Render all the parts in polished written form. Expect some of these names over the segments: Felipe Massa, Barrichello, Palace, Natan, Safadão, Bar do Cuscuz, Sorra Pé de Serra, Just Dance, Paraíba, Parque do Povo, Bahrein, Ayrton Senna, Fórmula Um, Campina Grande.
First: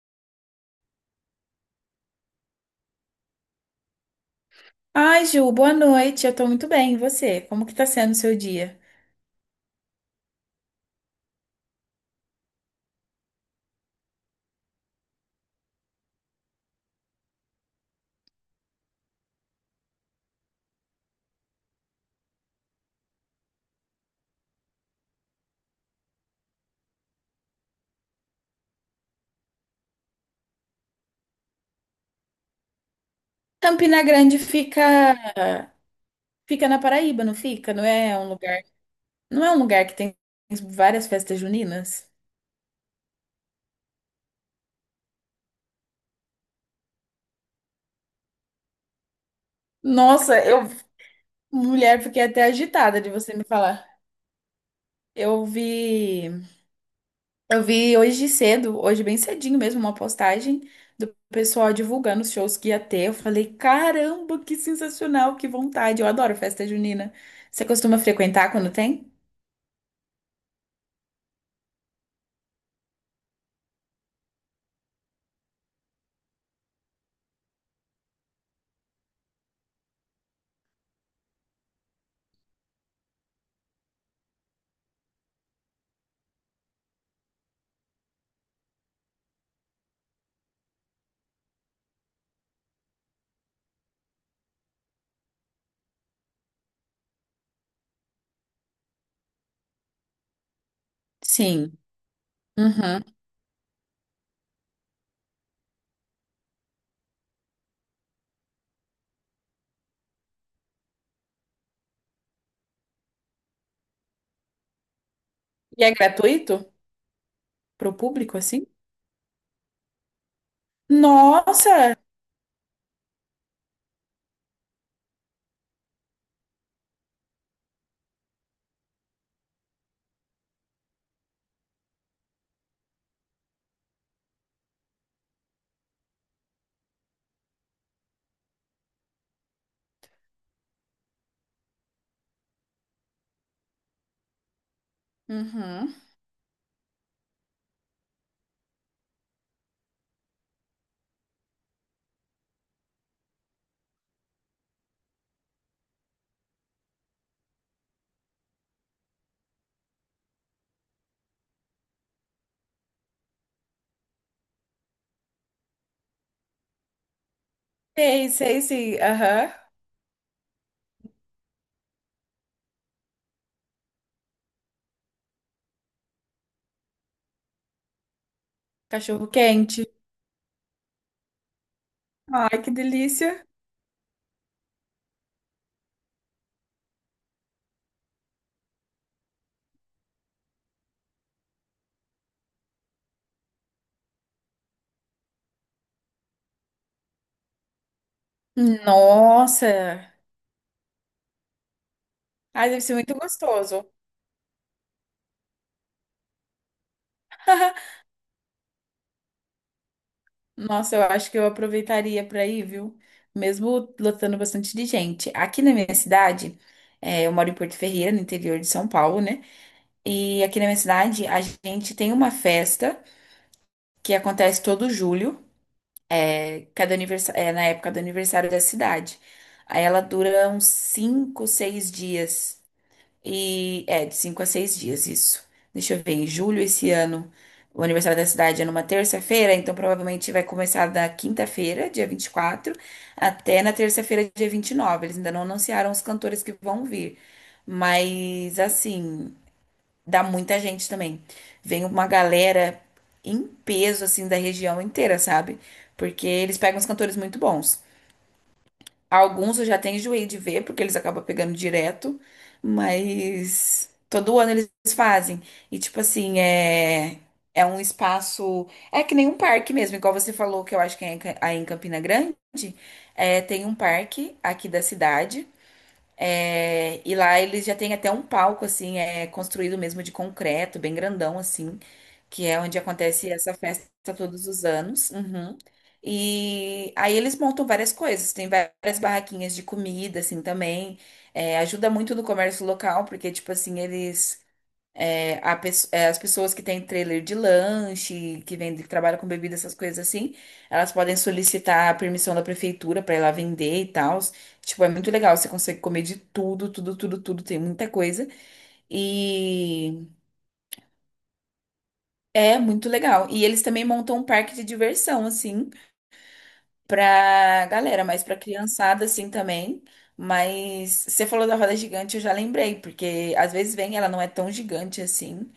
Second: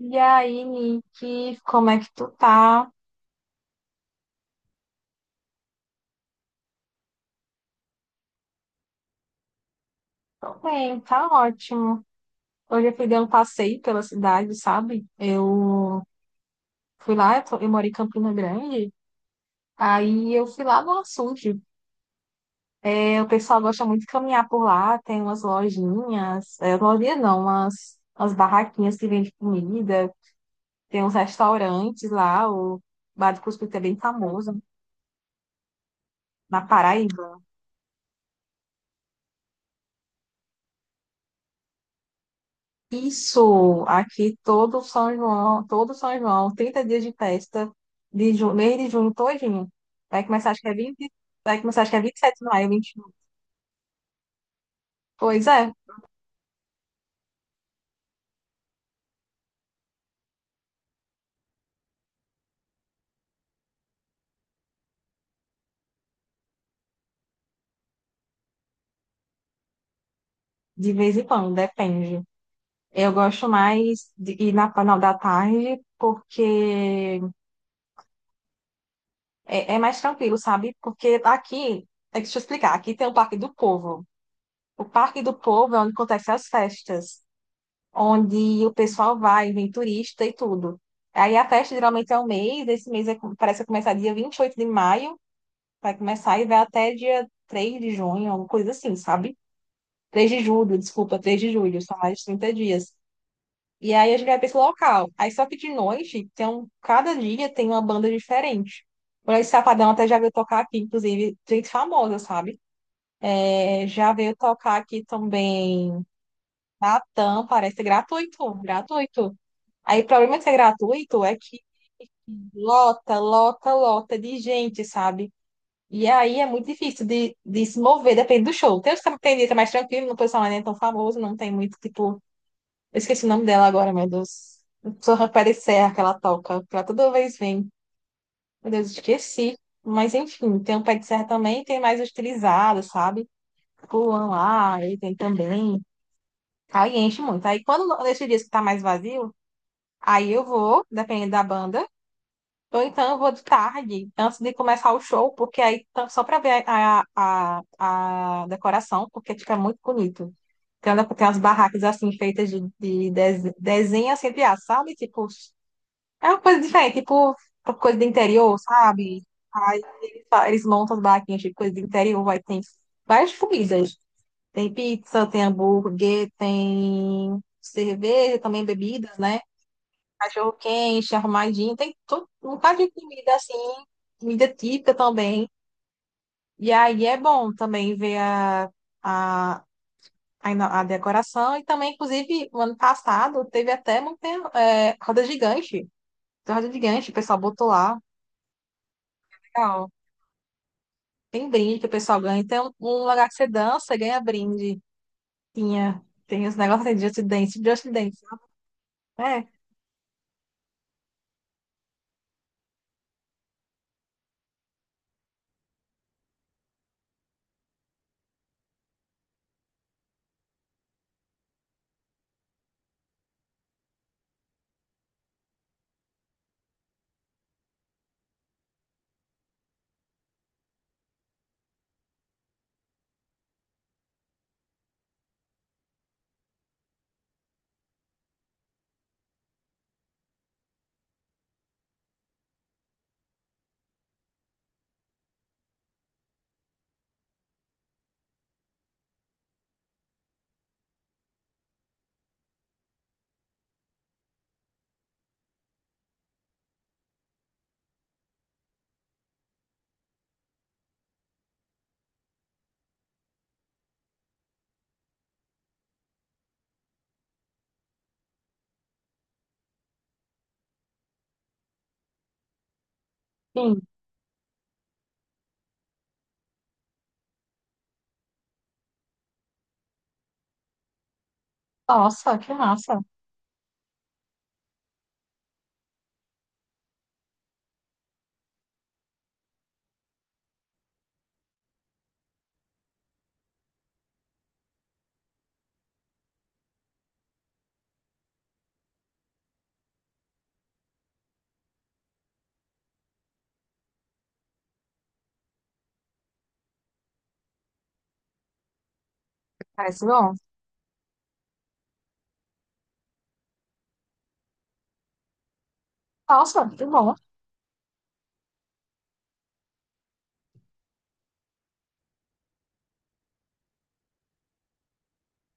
E aí, Nick, como é que tu tá? Ai, Ju, boa noite. Eu tô muito bem. E você? Como que tá sendo o seu dia? Tô bem, tá ótimo. Hoje eu fui dar um passeio pela cidade, sabe? Eu fui lá, eu, eu moro em Campina Grande, aí eu fui lá no açude. O pessoal gosta muito de caminhar por lá, tem umas lojinhas, lojinha não, umas barraquinhas que vendem comida, tem uns restaurantes lá, o Bar do Cuscuz é bem Campina Grande famoso, fica na fica na Paraíba, Paraíba. não fica? Não é um lugar que tem várias festas juninas? Isso, aqui todo São João, 30 dias de festa, mês de junho todinho. Vai Nossa, começar, acho que é 20 vai começar, acho que é mulher, fiquei 27 de até maio, agitada 21. de você me falar. Eu Pois é, vi, eu vi hoje cedo, hoje bem cedinho mesmo, uma postagem do pessoal divulgando os shows que ia ter. Eu falei, caramba, que sensacional, que vontade. Eu adoro festa junina. Você costuma frequentar quando tem? de vez em quando, depende. Eu gosto mais de ir na final da tarde, porque é mais tranquilo, sabe? Porque aqui, é que deixa eu explicar, aqui tem o Parque do Povo. O Parque do Povo é onde acontecem as festas, onde o pessoal vai, vem turista e tudo. Aí a festa geralmente é um mês, esse mês parece que começar dia 28 de maio, vai começar e vai até dia 3 de junho, alguma coisa assim, sabe? 3 de julho, desculpa, três de Sim. julho, são mais de 30 dias. Uhum. E aí a gente vai para esse local. Aí só que de noite, cada dia tem uma banda diferente. Por esse Safadão até já veio tocar aqui, inclusive, gente famosa, sabe? É, já veio tocar aqui E é também gratuito Natan, parece pro público, gratuito, assim? gratuito. Aí o problema de ser gratuito é que Nossa! lota, lota, lota de gente, sabe? E aí é muito difícil de se mover, depende do show. Tem, tem dia que é mais tranquilo, não pessoal não é nem tão famoso, não tem muito, tipo. Eu esqueci o nome dela agora, meu Deus. Sorra Pé de Serra que ela toca, que ela toda vez vem. Meu Deus, esqueci. Mas enfim, tem o Pé de Serra também, tem mais os, sabe? Pulam lá, aí tem também. Uhum. Aí enche muito. Aí quando nesses dias que tá mais vazio, aí eu vou, dependendo da banda. Ou então eu vou de tarde, antes de começar o show, porque aí só para ver a decoração, porque tipo, é muito bonito. Tem umas barracas assim feitas de, de desenho assim, entre aspas, sabe? Tipo, é uma coisa diferente, tipo coisa do Sei, interior, sei, sei. sabe? Aham. Aí eles, eles montam as barraquinhas de coisa do interior, vai tem várias comidas. Tem pizza, tem hambúrguer, tem cerveja, também bebidas, Cachorro né? quente. Cachorro quente, arrumadinho, tem tudo um Ai, que bocado de comida delícia. assim, comida típica também. E aí é bom também ver a, a decoração. E também, inclusive, o ano passado teve até montanha, é, roda gigante. Tem roda gigante, o pessoal botou lá. Legal. Nossa! Tem brinde que o pessoal ganha. Ai, deve Um ser muito lugar que você gostoso. dança, ganha brinde. Tem os negócios aí de Just Dance, Just Dance. É, Nossa, eu acho que eu aproveitaria para ir, viu? Mesmo lotando bastante de gente. Aqui na minha cidade, eu moro em Porto Ferreira, no interior de São Paulo, né? E aqui na minha cidade, a gente tem uma festa que acontece todo julho. Na época do aniversário da cidade. Aí ela dura uns 5 6 dias. E é, de 5 a 6 dias, isso. Deixa eu ver, em julho esse ano, o aniversário da cidade é numa terça-feira, então provavelmente vai começar da quinta-feira, dia 24 até na terça-feira, dia 29. Eles ainda não anunciaram os cantores que vão vir. Mas assim. Dá muita gente também. Vem uma galera em peso, assim, da região inteira, sabe? Porque eles pegam os cantores muito bons. Alguns eu já tenho enjoei de ver, porque eles acabam pegando direto, mas todo ano eles fazem. E, tipo assim, é. É um espaço. É que nem um parque mesmo, igual você falou, que eu acho que é em aí em Campina Grande. É, tem um sim. parque aqui da cidade. É, e lá eles já têm até um palco, assim, é construído mesmo de concreto, bem grandão, assim, Nossa, que que é onde massa. acontece essa festa todos os anos. Uhum. E aí eles montam várias coisas, tem várias barraquinhas de comida, assim, também. É, ajuda muito no comércio local, porque, tipo assim, eles a pes- é, as pessoas que têm trailer de lanche, que vendem, que trabalham com bebida, essas coisas assim, elas podem solicitar a permissão da prefeitura para ir lá vender e tal. Tipo, é muito legal, você consegue comer de tudo, tudo, tudo, tudo, tem muita coisa. Parece E bom. é muito legal. E eles também montam um parque de diversão, assim, Nossa, que bom. pra galera, mas pra criançada, assim, também. Mas você falou da roda gigante, eu já lembrei, porque às vezes vem, ela não é tão gigante assim.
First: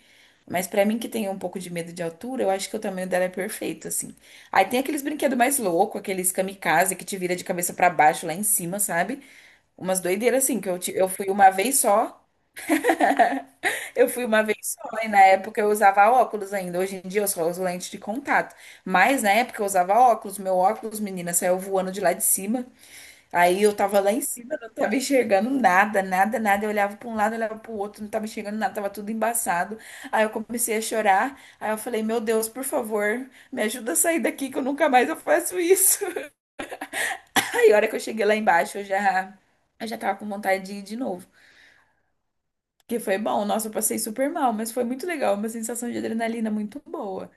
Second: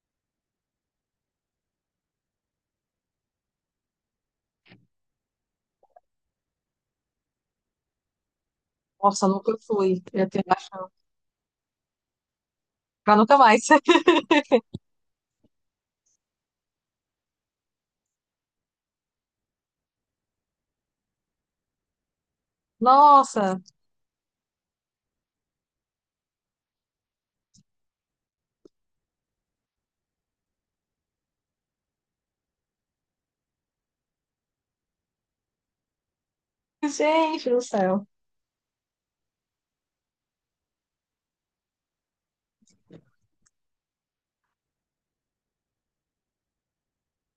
Mas pra mim que tem um pouco de medo de altura, eu acho que o tamanho dela é perfeito, assim. Aí tem aqueles brinquedos mais loucos, aqueles kamikaze que te vira de cabeça pra baixo lá em cima, sabe? Nossa, nunca Umas fui. Eu tenho doideiras assim, que eu, ti- bastante. eu fui uma vez só, Pra nunca mais. eu fui uma vez só, e na época eu usava óculos ainda. Hoje em dia eu só uso lente de contato. Mas na época eu usava óculos, meu óculos, menina, saiu voando de lá de cima. Nossa, Aí eu tava lá em cima, não tava enxergando nada, nada, nada. Eu olhava para um lado, olhava para o outro, não tava enxergando nada, tava tudo embaçado. Aí eu comecei a chorar. Aí eu falei: Meu Deus, por favor, me ajuda a sair daqui que eu nunca mais eu faço isso. gente do Aí a hora que eu céu. cheguei lá embaixo, eu já tava com vontade de ir de novo. Porque foi bom, nossa, eu passei super mal, mas foi muito legal, uma sensação de adrenalina muito boa.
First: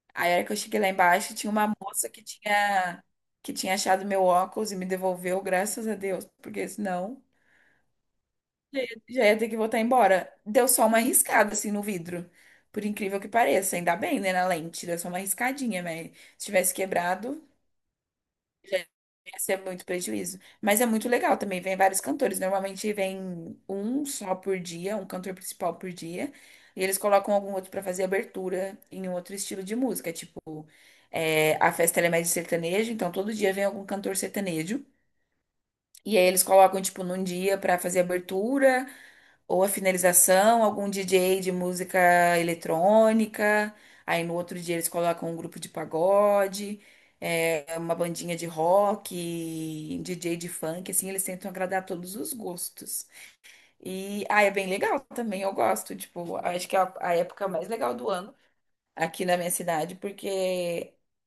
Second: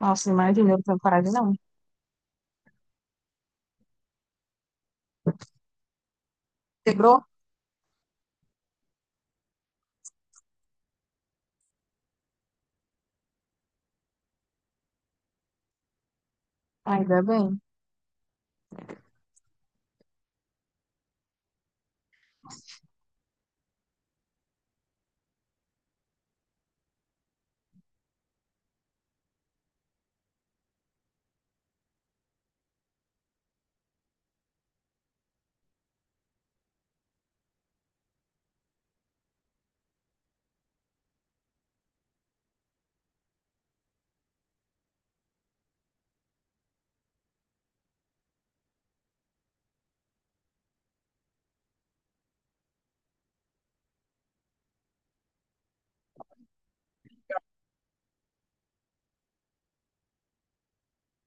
Nossa, Aí a hora que eu imagina, eu cheguei não lá tenho coragem, embaixo, tinha não. uma moça que tinha achado meu óculos e me devolveu, graças a Deus, porque senão. Quebrou? Já ia ter que voltar embora. Deu só uma riscada assim no vidro. Por incrível que pareça. Ainda bem, né? Na lente. Deu só uma riscadinha, mas se tivesse Ainda quebrado, bem. já ia ser muito prejuízo. Mas é muito legal também. Vem vários cantores. Normalmente vem um só por dia, um cantor principal por dia. E eles colocam algum outro pra fazer abertura em um outro estilo de música. Tipo, a festa ela é mais de sertanejo, então todo dia vem algum cantor sertanejo. E aí eles colocam, tipo, num dia pra fazer abertura. Ou a finalização, algum DJ de música eletrônica. Aí no outro dia eles colocam um grupo de pagode, uma bandinha de rock, DJ de funk, assim, eles tentam agradar todos os gostos. E ah, é bem legal também, eu gosto. Tipo, acho que é a época mais legal do ano aqui na minha cidade, porque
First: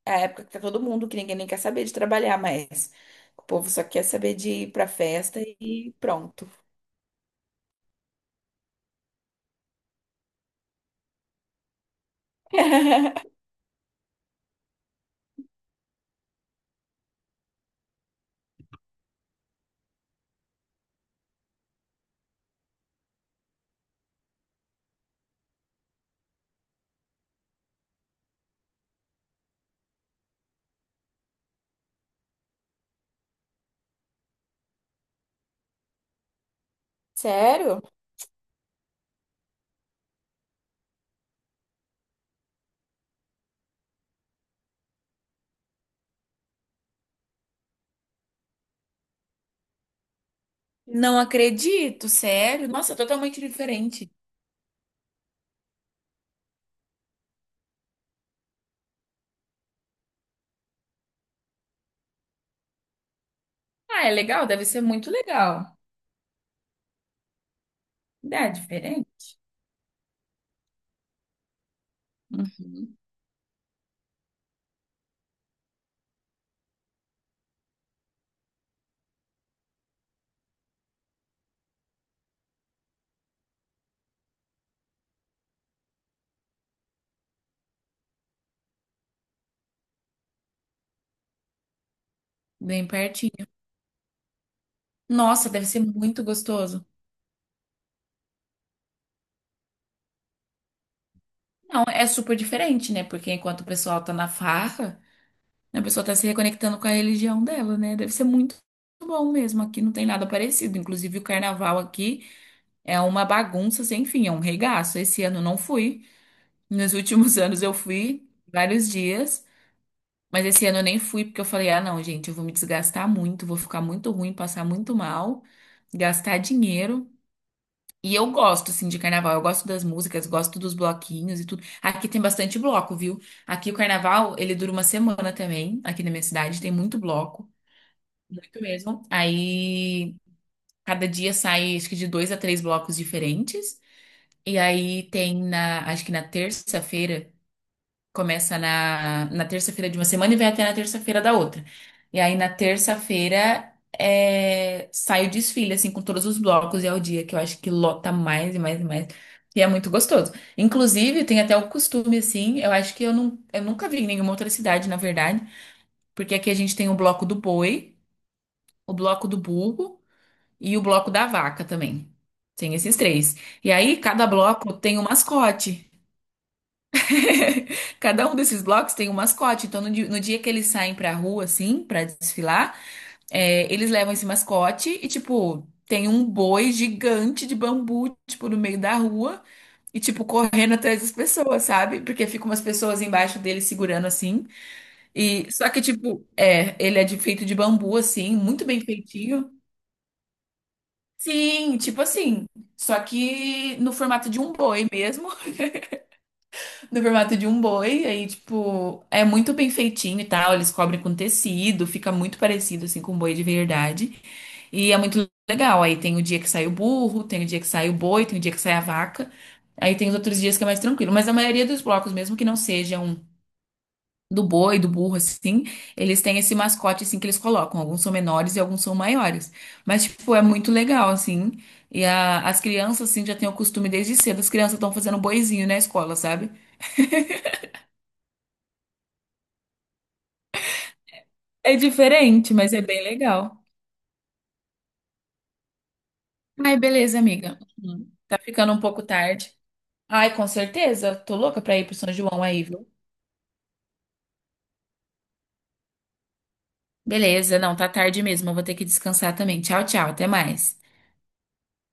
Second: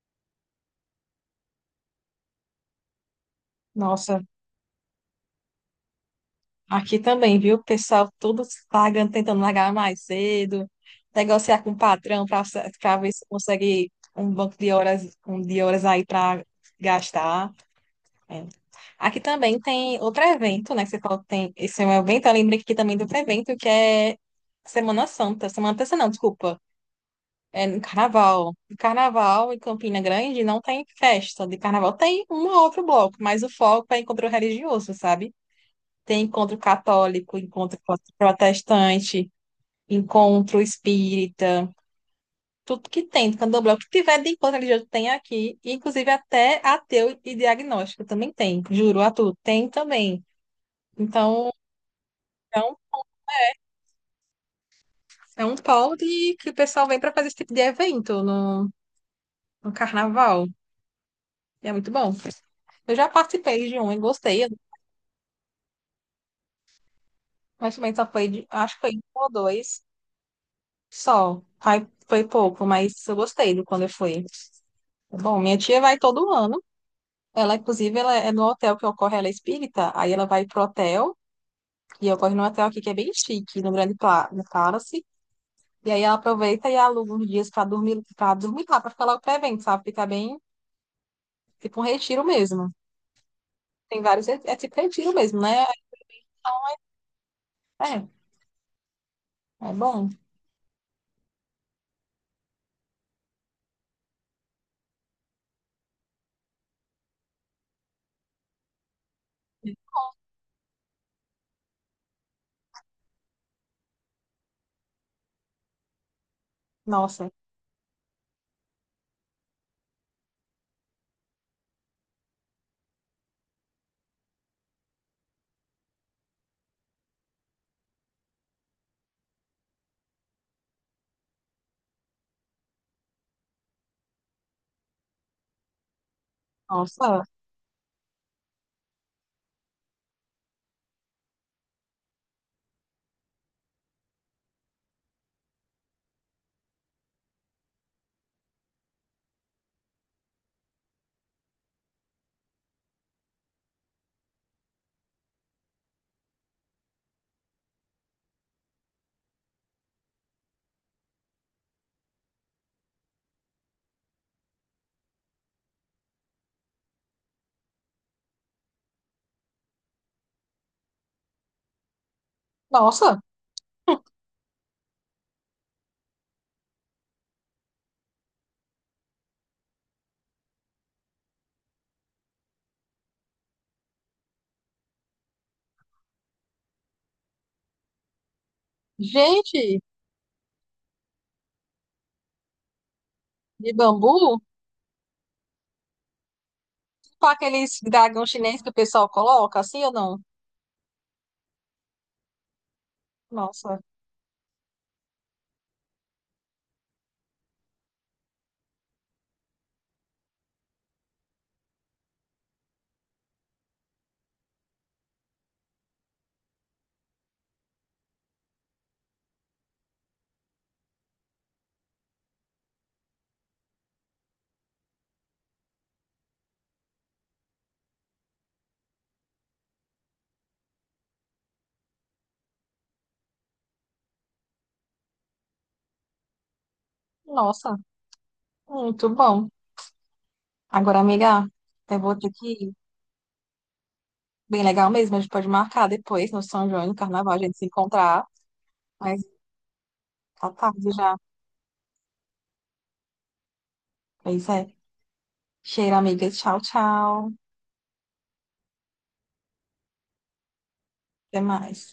é a época que tá todo mundo, que ninguém nem quer saber de trabalhar mais. O povo só quer Nossa, saber de ir pra festa e pronto. aqui também, viu? O pessoal todo pagando, tentando largar mais cedo, negociar com o patrão para ver se consegue um banco de horas, um de horas aí para gastar. É. Aqui também tem outro evento, né? Que você falou que tem. Esse é um evento, eu lembrei que aqui também tem outro evento, que é Semana Santa. Semana Santa, não, desculpa. É no carnaval. No carnaval em Campina Grande não tem festa de carnaval. Tem um ou outro bloco, mas o foco é encontro religioso, sabe? Tem encontro católico, encontro Sério? protestante, encontro espírita, tudo que tem do candomblé. O que tiver de encontro religioso tem aqui, inclusive até ateu e diagnóstico também tem. Juro, atu, tem também. Não Então, acredito, é sério. um, Nossa, totalmente diferente. é um polo de, que o pessoal vem para fazer esse tipo de evento no, no carnaval. E é muito bom. Eu já participei de um e Ah, é legal, gostei. deve ser muito legal. Mas também só foi, É acho que foi um diferente. ou dois só. Aí foi pouco, Uhum. mas eu gostei do quando eu fui. Bom, minha tia vai todo ano. Ela, inclusive, ela é no hotel que ocorre, ela é espírita. Aí ela vai pro hotel, e ocorre no hotel aqui que é bem chique, no no Palace. E aí ela aproveita e aluga uns dias pra dormir, para dormir lá, pra ficar logo pro evento, sabe? Fica bem, tipo um retiro mesmo. Bem pertinho. Tem vários, é tipo retiro mesmo, Nossa, né? deve ser muito gostoso. É, é bom. Não, é super diferente, né? Porque enquanto o pessoal tá na farra, a pessoa tá se reconectando com a religião dela, né? Deve ser muito bom mesmo. Aqui não tem nada parecido. Inclusive, o carnaval aqui é uma bagunça sem fim, é um regaço. Esse ano eu não fui. Nos Nossa, últimos anos eu fui vários dias. Mas esse ano eu nem fui porque eu falei: ah, não, gente, eu vou me desgastar muito, vou ficar muito ruim, passar muito mal, gastar dinheiro. E eu gosto, assim, de carnaval. Eu gosto das músicas, gosto dos bloquinhos e tudo. Aqui tem bastante bloco, viu? Aqui o carnaval, ele dura uma semana também. Aqui na minha cidade tem muito nossa, bloco, muito mesmo. Aí cada dia sai, acho que de dois a três blocos diferentes. E aí tem acho que na terça-feira. Começa na terça-feira de uma semana e vai até na terça-feira da outra. E aí, na terça-feira, sai o desfile, assim, com todos os blocos. E é o dia que eu acho que lota mais e mais e mais. E é muito gostoso. Inclusive, tem até o costume, assim, eu acho que eu, não, eu nunca vi em nenhuma outra cidade, na verdade. Porque aqui a gente tem o bloco do boi, o bloco do burro e o bloco da vaca também. Tem esses nossa, três. E aí, cada bloco tem um mascote. Cada um desses blocos tem um mascote. Então, no dia que eles saem pra rua, assim, pra desfilar, eles levam esse mascote e, tipo, tem um boi gigante de bambu, tipo, no meio da rua gente, e, tipo, correndo atrás das pessoas, sabe? Porque ficam umas pessoas embaixo dele de segurando bambu? assim. E só que, tipo, ele é Com feito de aqueles bambu, dragão assim, chinês muito que o bem pessoal feitinho. coloca, assim ou não? Sim, tipo assim. Só que Nossa, no formato de um boi mesmo. No formato de um boi, aí, tipo, é muito bem feitinho e tal. Eles cobrem com tecido, fica muito parecido, assim, com um boi de verdade. E é muito legal. Aí tem o dia que sai o burro, tem o dia que sai o boi, tem o dia que sai a vaca. Aí tem os outros dias que é mais tranquilo. Mas a maioria dos blocos, mesmo que não sejam do boi, do burro, assim, eles têm esse mascote, assim, que eles colocam. Alguns são menores e alguns são maiores. Mas, tipo, é muito legal, assim. E as crianças, assim, já têm o costume desde cedo. As crianças estão fazendo boizinho na escola, sabe? nossa, muito bom. Agora, amiga, É eu vou ter que diferente, mas ir. é bem legal. Bem legal mesmo, a gente pode marcar depois no São Ai, João, e no beleza, Carnaval, a gente amiga. se Uhum. encontrar. Tá ficando um pouco Mas tarde. Ai, com tá tarde certeza. já. Tô louca pra ir pro São João aí, viu? Pois é. Cheiro, amiga. Tchau, tchau. Beleza, não, tá tarde mesmo. Eu vou ter que descansar também. Tchau, tchau. Até mais. Até mais.